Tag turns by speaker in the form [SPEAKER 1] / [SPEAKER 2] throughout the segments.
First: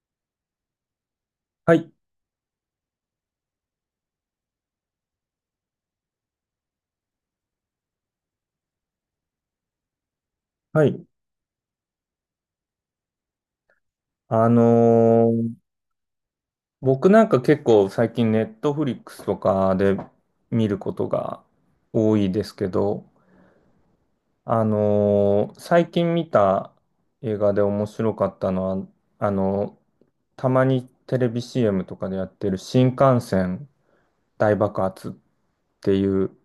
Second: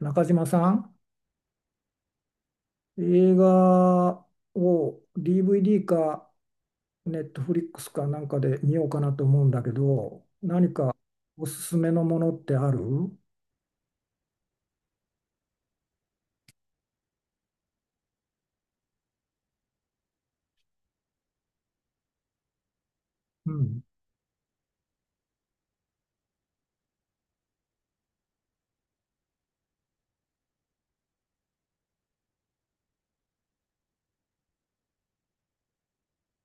[SPEAKER 1] 中島さん、
[SPEAKER 2] はい。
[SPEAKER 1] 映画を DVD かネットフリックスかなんかで見ようかなと思うんだけど、何
[SPEAKER 2] は
[SPEAKER 1] か
[SPEAKER 2] い。
[SPEAKER 1] おすすめのものってある？
[SPEAKER 2] あのー僕なんか結構最近ネットフリックスとかで見ることが多いですけど、
[SPEAKER 1] うん。
[SPEAKER 2] 最近見た映画で面白かったのは、あのーたまにテレビ CM とかでやってる新幹線大爆発っていう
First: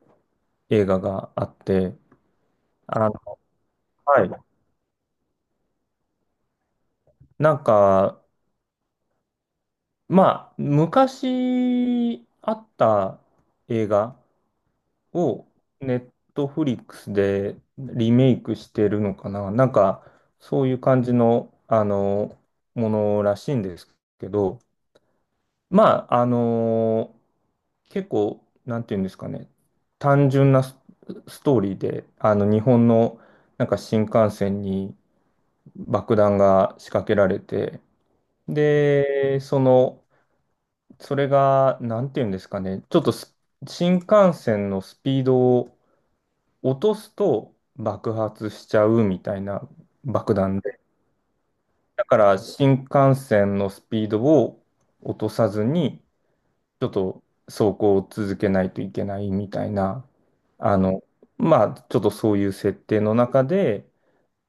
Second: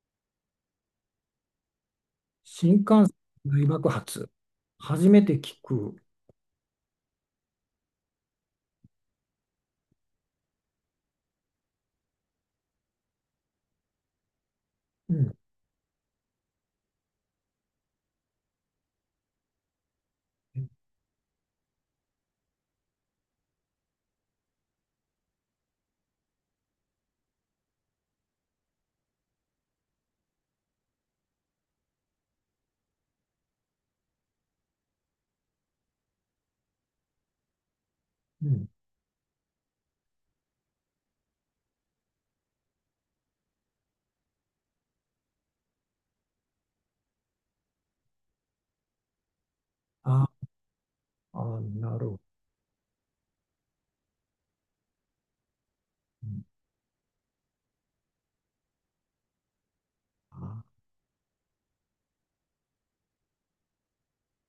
[SPEAKER 2] 映画があって、
[SPEAKER 1] 新
[SPEAKER 2] あ
[SPEAKER 1] 幹線
[SPEAKER 2] の、
[SPEAKER 1] 大爆
[SPEAKER 2] は
[SPEAKER 1] 発。
[SPEAKER 2] い。
[SPEAKER 1] 初めて聞く。
[SPEAKER 2] なんか、まあ、昔あった映画
[SPEAKER 1] うん。
[SPEAKER 2] をネットフリックスでリメイクしてるのかななんか、そういう感じの、ものらしいんですけど、まあ、結構、なんていうんですかね、単純なス、ストーリーで、日本の、なんか新幹線に爆弾が仕掛けられて、
[SPEAKER 1] うん。
[SPEAKER 2] で、その、それが、なんていうんですかね、ちょっとス新幹線のスピードを落とすと爆発しちゃうみたいな
[SPEAKER 1] あ、
[SPEAKER 2] 爆弾で。
[SPEAKER 1] あ、な
[SPEAKER 2] だ
[SPEAKER 1] るほ
[SPEAKER 2] か
[SPEAKER 1] ど。
[SPEAKER 2] ら新幹線のスピードを落とさずに、
[SPEAKER 1] うん、
[SPEAKER 2] ちょっと走行を続けないといけないみたいな、
[SPEAKER 1] あ、
[SPEAKER 2] あの、まあ、ちょっとそういう設定の中で、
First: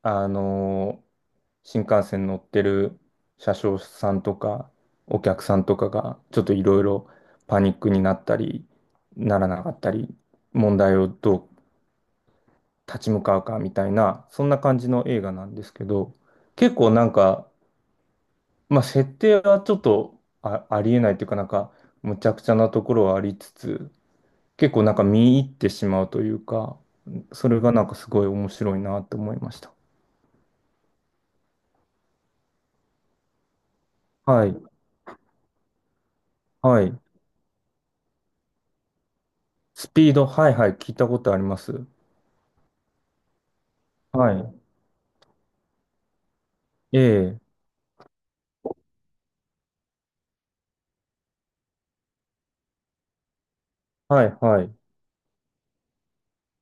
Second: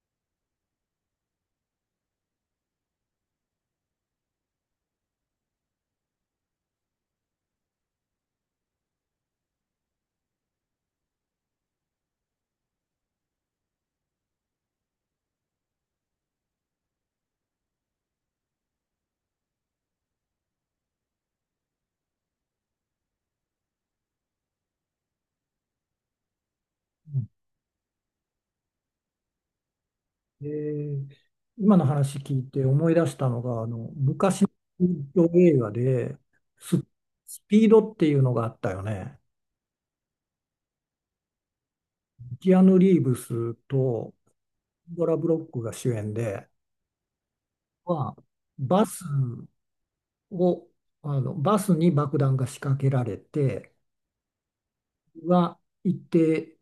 [SPEAKER 2] あの、新幹線乗ってる車掌さんとか、お客さんとかが、ちょっといろいろパニックになったり、ならなかったり、問題をどう立ち向かうかみたいな、そんな感じの映画なんですけど、結構なんか、まあ、設定はちょっとあ、ありえないというかなんか、むちゃくちゃなところはありつつ、結構なんか見入ってしまうというか、
[SPEAKER 1] うん。
[SPEAKER 2] それがなんかすごい面白いなと思いました。
[SPEAKER 1] えー今の話聞いて思い出したのが、昔
[SPEAKER 2] はい、
[SPEAKER 1] の映画でス、
[SPEAKER 2] はい。
[SPEAKER 1] スピードっていうのがあったよね。
[SPEAKER 2] スピード、はいはい、聞いたことあります。
[SPEAKER 1] キアヌ・リーブスと
[SPEAKER 2] はい。
[SPEAKER 1] ドラ・ブロックが主演で、
[SPEAKER 2] ええ、
[SPEAKER 1] はバスをあのバスに爆弾が仕掛けられて、
[SPEAKER 2] はい、はい。
[SPEAKER 1] は一定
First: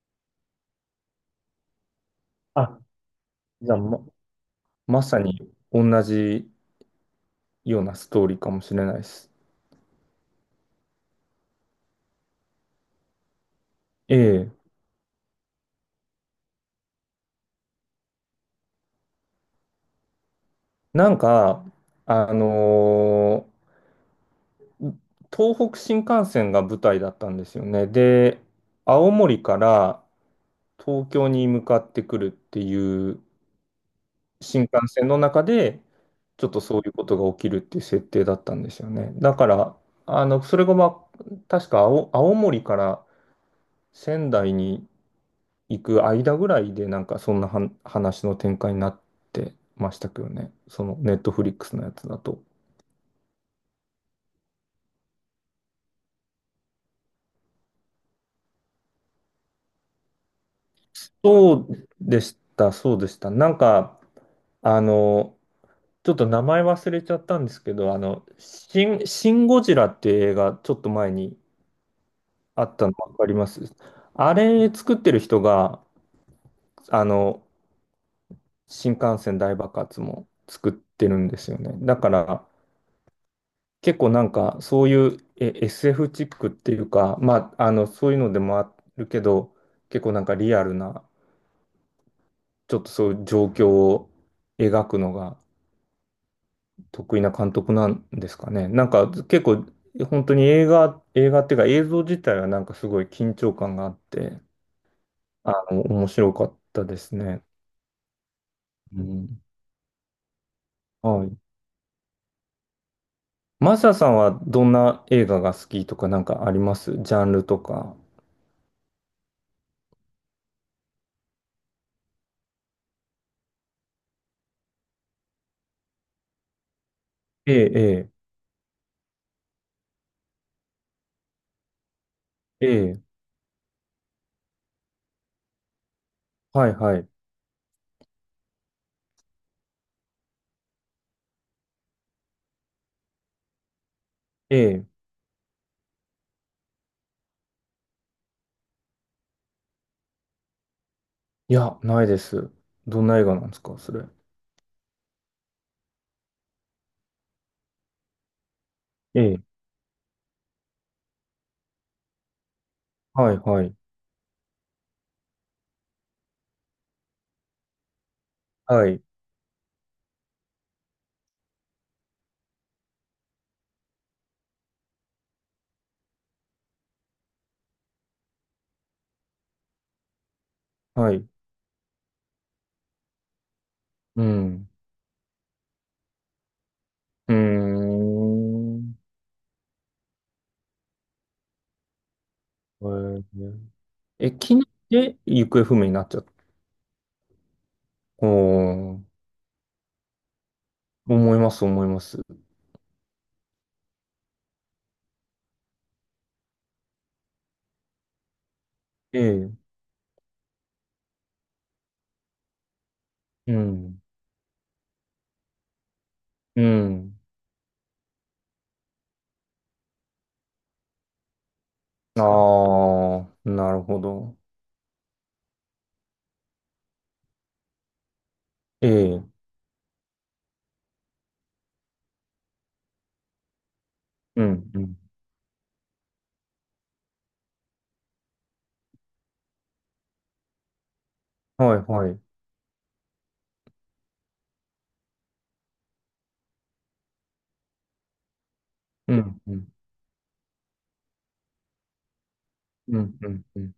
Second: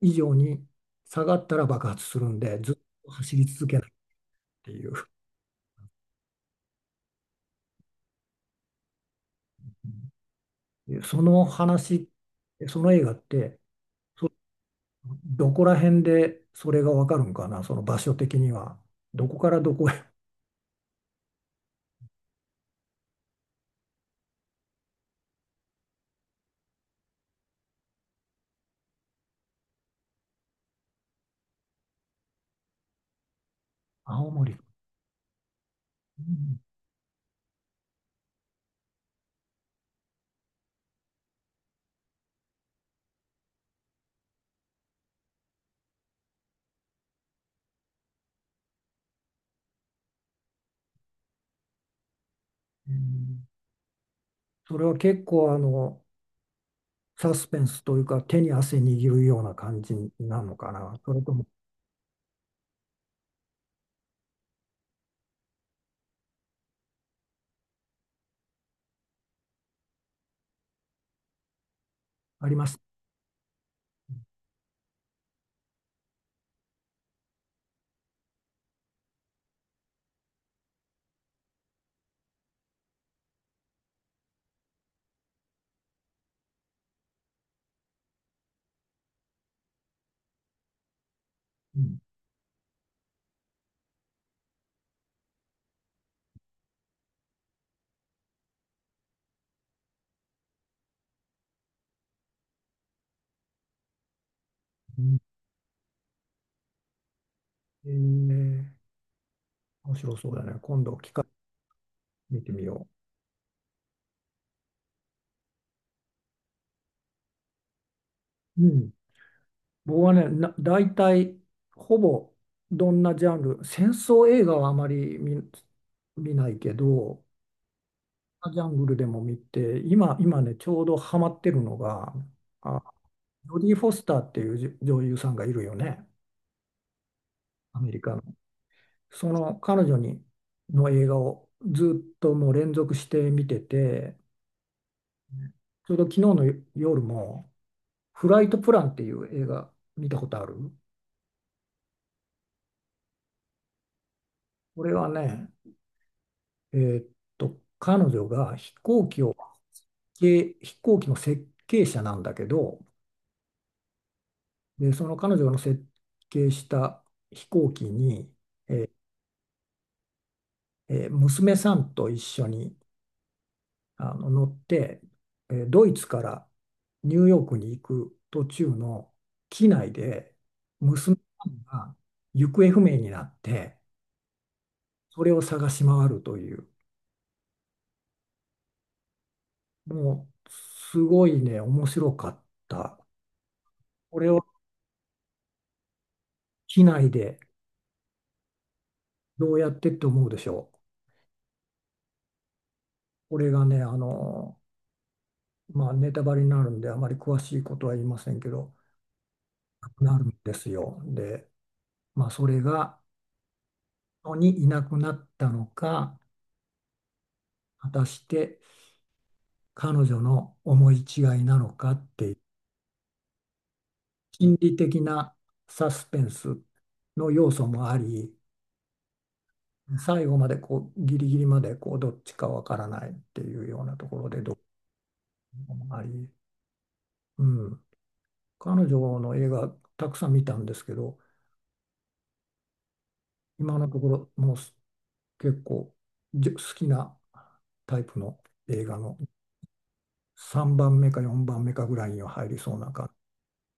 [SPEAKER 1] 以上に下がったら爆発するんで、ずっ
[SPEAKER 2] あ、
[SPEAKER 1] と走り続
[SPEAKER 2] じゃあ
[SPEAKER 1] けないっていう。
[SPEAKER 2] まさに同じようなストーリーかもしれないです。
[SPEAKER 1] その話その映画って
[SPEAKER 2] ええ、
[SPEAKER 1] どこら辺でそれがわかるんかな、その場所的には。どこからどこへ。
[SPEAKER 2] なんか、あのー東北新幹線が舞台だったんですよね。で、青森から東京に向かってくるっていう
[SPEAKER 1] 青森。
[SPEAKER 2] 新幹線の中で、
[SPEAKER 1] う
[SPEAKER 2] ちょっ
[SPEAKER 1] ん、
[SPEAKER 2] とそういうことが起きるっていう設定だったんですよね。だから、それが、まあ、確か青森から仙台に行く間ぐらいで、なんかそんな話の展開になってましたけどね。そのネットフリックスのやつだと。
[SPEAKER 1] うん、それは結構サスペンスというか、手に汗握るような感じなのかな。それとも、
[SPEAKER 2] そうでした、そうでした。なんか、あの、ちょっと名前忘れちゃったんですけど、シン・ゴジラっていう映画、ちょっと前に
[SPEAKER 1] あり
[SPEAKER 2] あ
[SPEAKER 1] ま
[SPEAKER 2] っ
[SPEAKER 1] す。
[SPEAKER 2] たの分かります。あれ作ってる人が、あの、新幹線大爆発も作ってるんですよね。だから、結構なんか、そういう、え、SF チックっていうか、まあ、そういうのでもあるけど、結構なんかリアルな、
[SPEAKER 1] うん。
[SPEAKER 2] ちょっとそういう状況を描くのが、得意な監督なんですかね。なんか結構、本当に映画っていうか映像自体はなんかすごい緊張感があって、
[SPEAKER 1] うん、
[SPEAKER 2] 面白かったですね。
[SPEAKER 1] えー
[SPEAKER 2] うん。
[SPEAKER 1] 面白そうだね。今度、機会
[SPEAKER 2] はい。
[SPEAKER 1] 見てみよ
[SPEAKER 2] マサさんはどんな映画が好きとかなんかあります？ジャンルとか。
[SPEAKER 1] う。うん。僕はね、大体、ほぼ、どんなジャンル、戦争映画はあまり見ないけど、
[SPEAKER 2] ええ、
[SPEAKER 1] ジャングルでも見て、今ね、ちょうどハマってるのが、
[SPEAKER 2] ええ、
[SPEAKER 1] あ、
[SPEAKER 2] ええ、
[SPEAKER 1] ジョディ・フォスターっていう女優さんがいるよね、
[SPEAKER 2] はい、はい。
[SPEAKER 1] アメリカの。その彼女にの映画をずっともう連続して見てて、
[SPEAKER 2] ええ、
[SPEAKER 1] ちょうど昨日の夜も「フライトプラン」っていう映画見たことある？
[SPEAKER 2] いや、ないです。どんな映画なんですか、それ。
[SPEAKER 1] これはね、えーっ彼女が
[SPEAKER 2] ええ、
[SPEAKER 1] 飛行機の設計者なんだけど、
[SPEAKER 2] はい、はい、
[SPEAKER 1] で、その彼女の設計した飛行機に、
[SPEAKER 2] はい、
[SPEAKER 1] 娘さんと一緒に乗って、ドイツからニューヨークに行く途中の機内で
[SPEAKER 2] は
[SPEAKER 1] 娘
[SPEAKER 2] い。
[SPEAKER 1] さんが行方不明になって、
[SPEAKER 2] うん。
[SPEAKER 1] それを探し回るという、
[SPEAKER 2] うーん。
[SPEAKER 1] もうすごいね、面白かった。こ
[SPEAKER 2] ええ、
[SPEAKER 1] れ
[SPEAKER 2] え、
[SPEAKER 1] を
[SPEAKER 2] 機内で行方不明になっちゃった。
[SPEAKER 1] 機内で
[SPEAKER 2] おー、
[SPEAKER 1] どうやってって思うでしょう？
[SPEAKER 2] 思います、思います。
[SPEAKER 1] これがね、まあ、ネタバレになるんであまり詳しいことは言いませんけど、
[SPEAKER 2] ええ、
[SPEAKER 1] なくなるんですよ。で、まあ、それが、
[SPEAKER 2] うん、
[SPEAKER 1] にいなくなったのか、
[SPEAKER 2] うん。
[SPEAKER 1] 果たして彼女の思い違いなのかっていう
[SPEAKER 2] ああ、なるほど。
[SPEAKER 1] 心理的なサスペンスの要素もあり、
[SPEAKER 2] ええ、
[SPEAKER 1] 最後までこうギリギリまでこうどっちかわからないっていうようなところで、
[SPEAKER 2] う
[SPEAKER 1] ど
[SPEAKER 2] ん、うん。
[SPEAKER 1] うもあり、うん、彼女の映画たくさん見たんですけど、
[SPEAKER 2] はい、はい。
[SPEAKER 1] 今のところもう結構好きなタイプの映画
[SPEAKER 2] う
[SPEAKER 1] の
[SPEAKER 2] ん、うん、
[SPEAKER 1] 3番目か4番目かぐらいには入りそうな
[SPEAKER 2] うん、うん、うん。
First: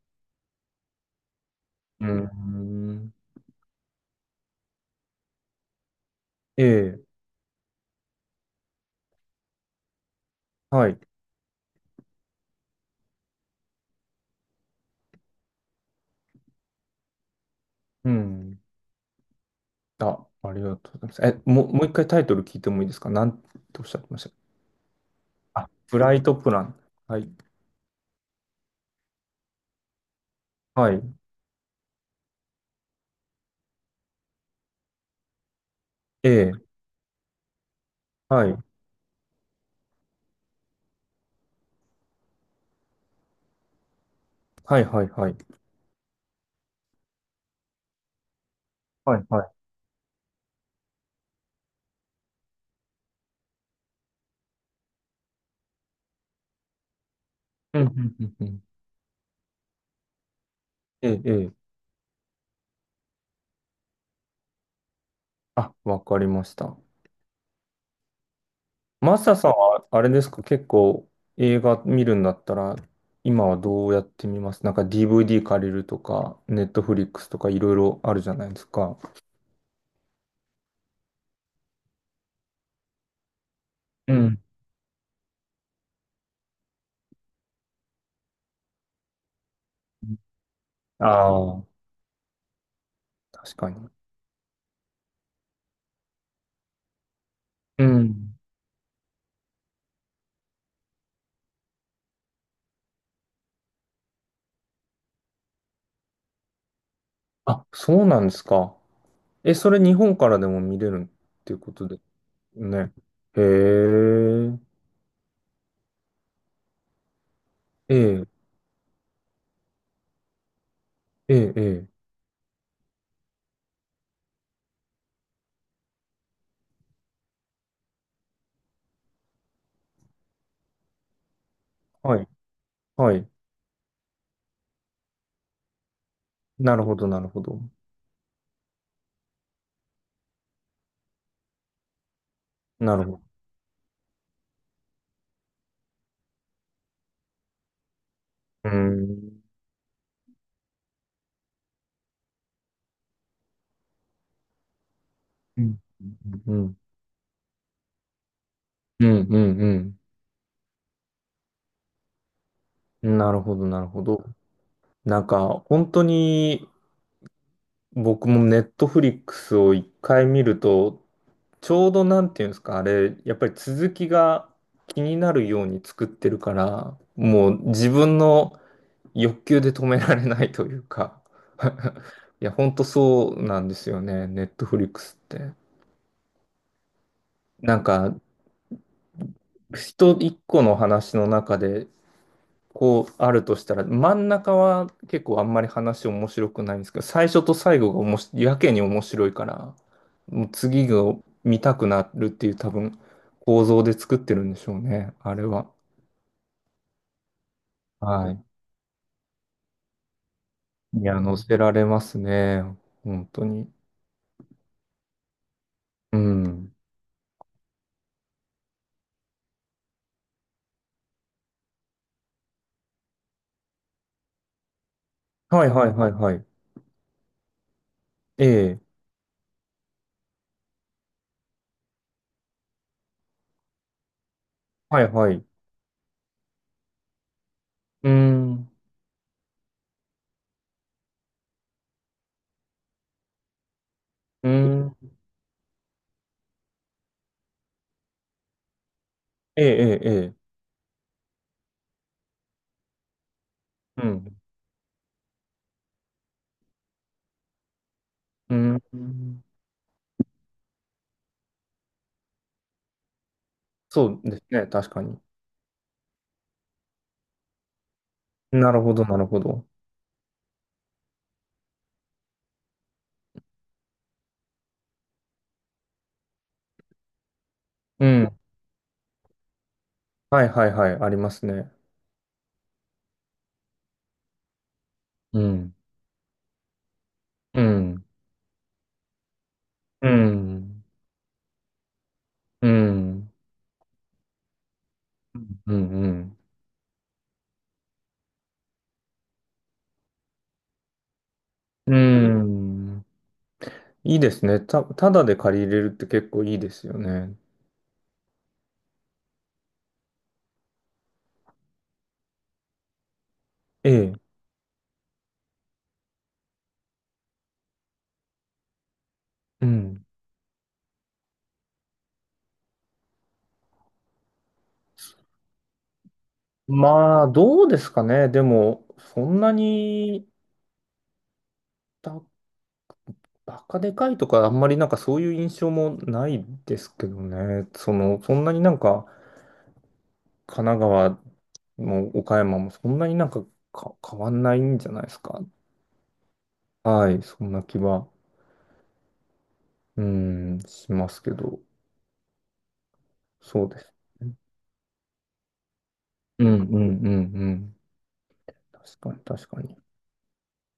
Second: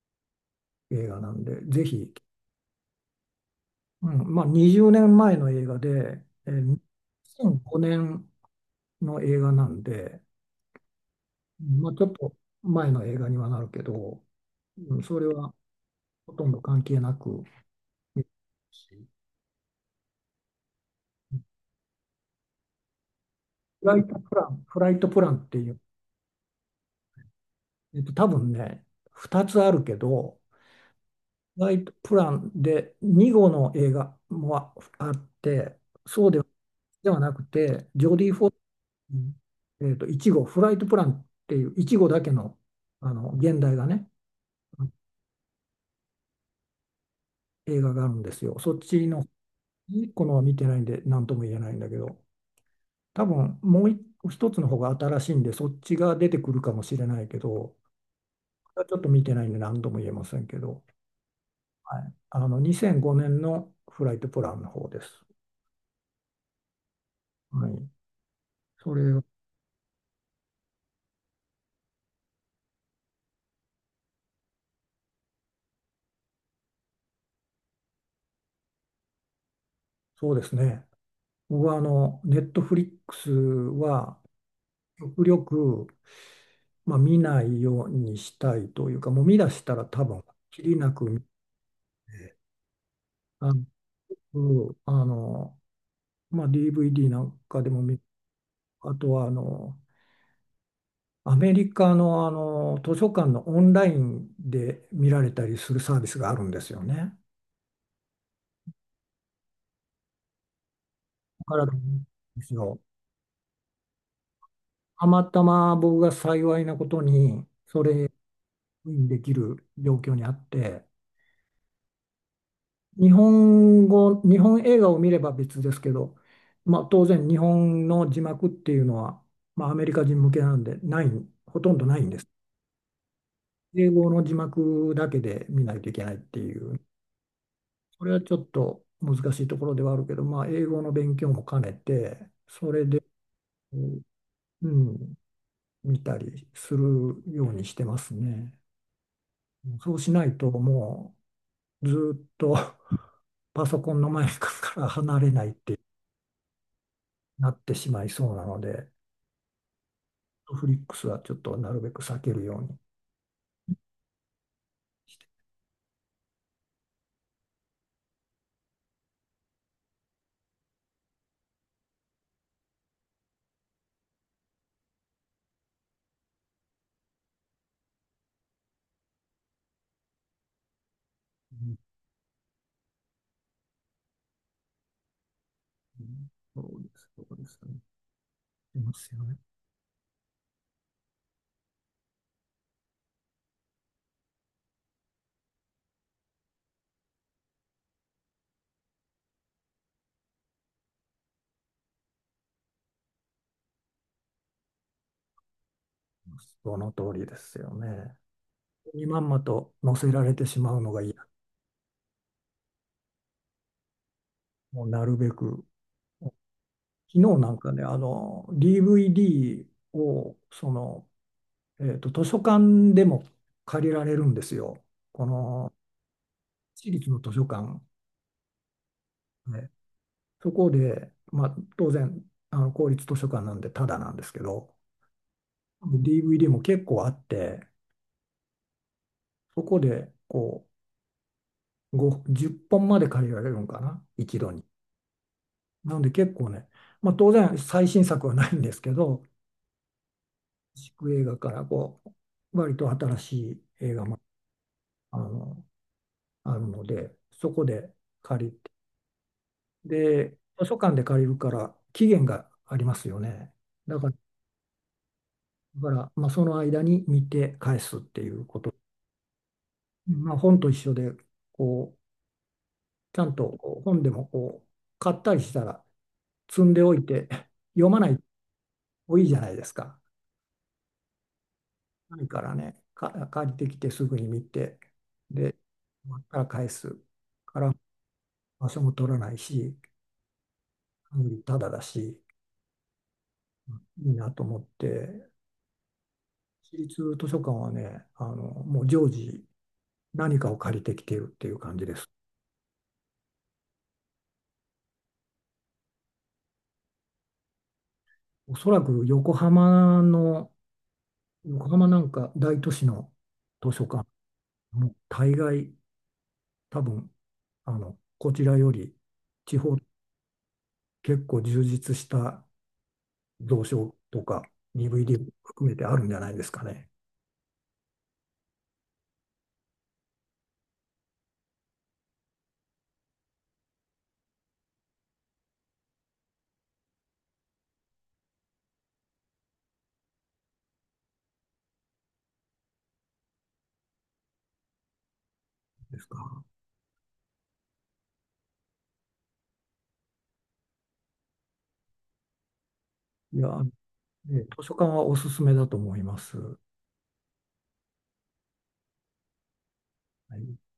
[SPEAKER 1] 映画なんで、ぜ
[SPEAKER 2] う
[SPEAKER 1] ひ。
[SPEAKER 2] ん、
[SPEAKER 1] うん、まあ20年前の映画で、えうん
[SPEAKER 2] え
[SPEAKER 1] ー、
[SPEAKER 2] え、
[SPEAKER 1] 2005年の映画なんで、
[SPEAKER 2] はい。
[SPEAKER 1] まあ、ちょっと前の映画にはなるけど、うん、それはほとんど関係なく、
[SPEAKER 2] う
[SPEAKER 1] え。
[SPEAKER 2] ん。あ、ありがとうございます。え、もう一回タイトル聞いてもいいですか？なんてお
[SPEAKER 1] フ
[SPEAKER 2] っし
[SPEAKER 1] ラ
[SPEAKER 2] ゃっ
[SPEAKER 1] イ
[SPEAKER 2] て
[SPEAKER 1] ト
[SPEAKER 2] まし
[SPEAKER 1] プラン、フライトプランって
[SPEAKER 2] た？
[SPEAKER 1] い
[SPEAKER 2] あ、
[SPEAKER 1] う、
[SPEAKER 2] フライトプラン。はい。
[SPEAKER 1] 多分ね、2つあるけど、
[SPEAKER 2] はい。
[SPEAKER 1] フライトプランで2号の映画もあって、そ
[SPEAKER 2] え
[SPEAKER 1] うで
[SPEAKER 2] え、
[SPEAKER 1] はなくて、ジョディ・フ
[SPEAKER 2] は
[SPEAKER 1] ォ
[SPEAKER 2] い。
[SPEAKER 1] うん1号、フライトプランっていう、1号だけの、あの現代がね、
[SPEAKER 2] はい、はい、はい。
[SPEAKER 1] 映画があるんですよ。そっち
[SPEAKER 2] は
[SPEAKER 1] の
[SPEAKER 2] い、はい。
[SPEAKER 1] いっこのは見てないんで、なんとも言えないんだけど、多分もう一つの方が新しいんで、そっちが出てくるかもしれないけど、
[SPEAKER 2] うん、うん、うん、うん。
[SPEAKER 1] ちょっと見てないんで、何とも言えませんけど、
[SPEAKER 2] ええ、ええ、
[SPEAKER 1] はい、あの2005年のフライトプランの方です。
[SPEAKER 2] あ、わかりました。
[SPEAKER 1] はい、そ
[SPEAKER 2] マ
[SPEAKER 1] れ、
[SPEAKER 2] サさんは、あれですか、結構映画見るんだったら、今はどうやって見ます？なんか DVD 借りるとか、ネットフリックスとかいろいろあるじゃないですか。
[SPEAKER 1] そうですね。僕はネットフリックス
[SPEAKER 2] う
[SPEAKER 1] は、
[SPEAKER 2] ん。
[SPEAKER 1] 極力、まあ、見ないようにしたいというか、もう見出したら多分、きりなく見て、
[SPEAKER 2] ああ、
[SPEAKER 1] あ
[SPEAKER 2] 確
[SPEAKER 1] の、
[SPEAKER 2] かに。
[SPEAKER 1] あのまあ、DVD なんかでも
[SPEAKER 2] うん。
[SPEAKER 1] あとはアメリカの、あの図書館のオンラインで見られたりするサービスがあるんですよね。
[SPEAKER 2] あ、そうなんですか。え、それ日本からでも見れるっ
[SPEAKER 1] だ
[SPEAKER 2] てい
[SPEAKER 1] か
[SPEAKER 2] う
[SPEAKER 1] ら
[SPEAKER 2] こ
[SPEAKER 1] なん
[SPEAKER 2] とで
[SPEAKER 1] です
[SPEAKER 2] す
[SPEAKER 1] よ。
[SPEAKER 2] ね。へえ、
[SPEAKER 1] たまたま僕が幸いなことに
[SPEAKER 2] ええ、
[SPEAKER 1] できる状況にあって、
[SPEAKER 2] ええ、ええ、
[SPEAKER 1] 日本語、日本映画を見れば別ですけど、まあ、当然日本の字幕っていうのは、まあ、アメリカ人向けなんでない、ほとんどないんで
[SPEAKER 2] は
[SPEAKER 1] す。
[SPEAKER 2] い、はい。
[SPEAKER 1] 英語の字幕だけで見ないといけないってい
[SPEAKER 2] な
[SPEAKER 1] う、
[SPEAKER 2] るほど、なるほど。
[SPEAKER 1] それはちょっと難しいところではあるけど、まあ、英語の勉強も兼ねて、それ
[SPEAKER 2] な
[SPEAKER 1] で、
[SPEAKER 2] るほど。
[SPEAKER 1] うん、見たりするようにしてますね。
[SPEAKER 2] うーん、
[SPEAKER 1] そうしないと、もうずーっと パソコンの前から離れないっ
[SPEAKER 2] うん、
[SPEAKER 1] て
[SPEAKER 2] うん、うん、
[SPEAKER 1] なってしまいそうなので。
[SPEAKER 2] うん、うん。
[SPEAKER 1] トフリックスはちょっとなるべく避けるように
[SPEAKER 2] なるほど、なるほど。
[SPEAKER 1] し
[SPEAKER 2] な
[SPEAKER 1] て。
[SPEAKER 2] んか、本当に、僕もネットフリックスを一回見ると、ちょうどなんていうんですか、あれ、やっぱり続きが気になるように作ってるから、もう自分の欲求で止められないというか、
[SPEAKER 1] う ん、
[SPEAKER 2] いや、本当そうなんですよね、ネットフリックスって。
[SPEAKER 1] うん、そうです、そうですね。
[SPEAKER 2] なんか、
[SPEAKER 1] いますよね。
[SPEAKER 2] 人一個の話の中で、こうあるとしたら、真ん中は結構あんまり話面白くないんですけど、最初と最後がおもしやけに面白いから、もう次が見たくなるっていう多分構造で作ってるんでしょうね、あれは。
[SPEAKER 1] その通りですよね。
[SPEAKER 2] はい。
[SPEAKER 1] にまんまと載せられてしまうのが
[SPEAKER 2] い
[SPEAKER 1] 嫌。
[SPEAKER 2] や、乗せられますね、本当に。
[SPEAKER 1] もうなるべく。
[SPEAKER 2] うん。
[SPEAKER 1] 昨日なんかね、DVD を、図書館でも借りられるんですよ、こ
[SPEAKER 2] はい
[SPEAKER 1] の、
[SPEAKER 2] はいはいはい。
[SPEAKER 1] 私立の図書館。
[SPEAKER 2] ええ、
[SPEAKER 1] ね、そこで、まあ、当然、公立図書館なんでタダなんですけど、
[SPEAKER 2] はいはい。
[SPEAKER 1] DVD も結構あって、
[SPEAKER 2] うん、
[SPEAKER 1] そこで、こう、5、10本まで借りられるのかな、一
[SPEAKER 2] う
[SPEAKER 1] 度に。
[SPEAKER 2] ん、
[SPEAKER 1] なので結構ね、まあ当然最新作はないんですけど、
[SPEAKER 2] ええ、ええ、ええ、
[SPEAKER 1] 地映画からこう、割と新しい映画
[SPEAKER 2] う
[SPEAKER 1] も
[SPEAKER 2] ん、
[SPEAKER 1] あの、あるので、そこで借り
[SPEAKER 2] う
[SPEAKER 1] て、
[SPEAKER 2] ん。
[SPEAKER 1] で、図書館で借りるから期限がありますよね。だ
[SPEAKER 2] そ
[SPEAKER 1] から、
[SPEAKER 2] うですね、確かに。
[SPEAKER 1] だから、まあその間に見て返すっていうこ
[SPEAKER 2] な
[SPEAKER 1] と。
[SPEAKER 2] るほど、なるほど。
[SPEAKER 1] まあ本と一緒で、こう、ちゃんとこう本でもこう、買ったりしたら積んでおいて、読ま
[SPEAKER 2] う
[SPEAKER 1] ない
[SPEAKER 2] ん。
[SPEAKER 1] 多いじゃないですか。
[SPEAKER 2] はいはいはい、ありますね。
[SPEAKER 1] ないからね、借りてきてすぐに見て、
[SPEAKER 2] う
[SPEAKER 1] で、
[SPEAKER 2] ん、
[SPEAKER 1] 終わったら返すか
[SPEAKER 2] う
[SPEAKER 1] ら、
[SPEAKER 2] ん、
[SPEAKER 1] 場所も取らないし、
[SPEAKER 2] うん、
[SPEAKER 1] 管理タダだし、
[SPEAKER 2] うん、うん、
[SPEAKER 1] いいなと思って、
[SPEAKER 2] うん、
[SPEAKER 1] 私立図書館はね、もう常時何かを借りてきているっていう感じ
[SPEAKER 2] う
[SPEAKER 1] です。
[SPEAKER 2] ん。いいですね。ただで借りれるって結構いいですよね。
[SPEAKER 1] おそらく横浜の、横浜なんか大都市の図書
[SPEAKER 2] え
[SPEAKER 1] 館、
[SPEAKER 2] え。
[SPEAKER 1] もう大概多分、こちらより地
[SPEAKER 2] う
[SPEAKER 1] 方
[SPEAKER 2] ん。
[SPEAKER 1] 結構充実した蔵書とか DVD 含めてあるんじゃないですかね。
[SPEAKER 2] まあ、どうですかね。でも、そんなに、ばバカでかいとか、あんまりなんかそういう印象もないですけどね。その、そんなになんか、神奈川も岡山もそんなになんか、変わんないんじゃないですか。
[SPEAKER 1] ですか。
[SPEAKER 2] はい、そんな気は。うん、しますけど、
[SPEAKER 1] いや、
[SPEAKER 2] そうですね。
[SPEAKER 1] ね、図書館はおすすめだと思います。
[SPEAKER 2] うん、
[SPEAKER 1] は
[SPEAKER 2] うん、うん、うん。確かに、確かに。
[SPEAKER 1] い。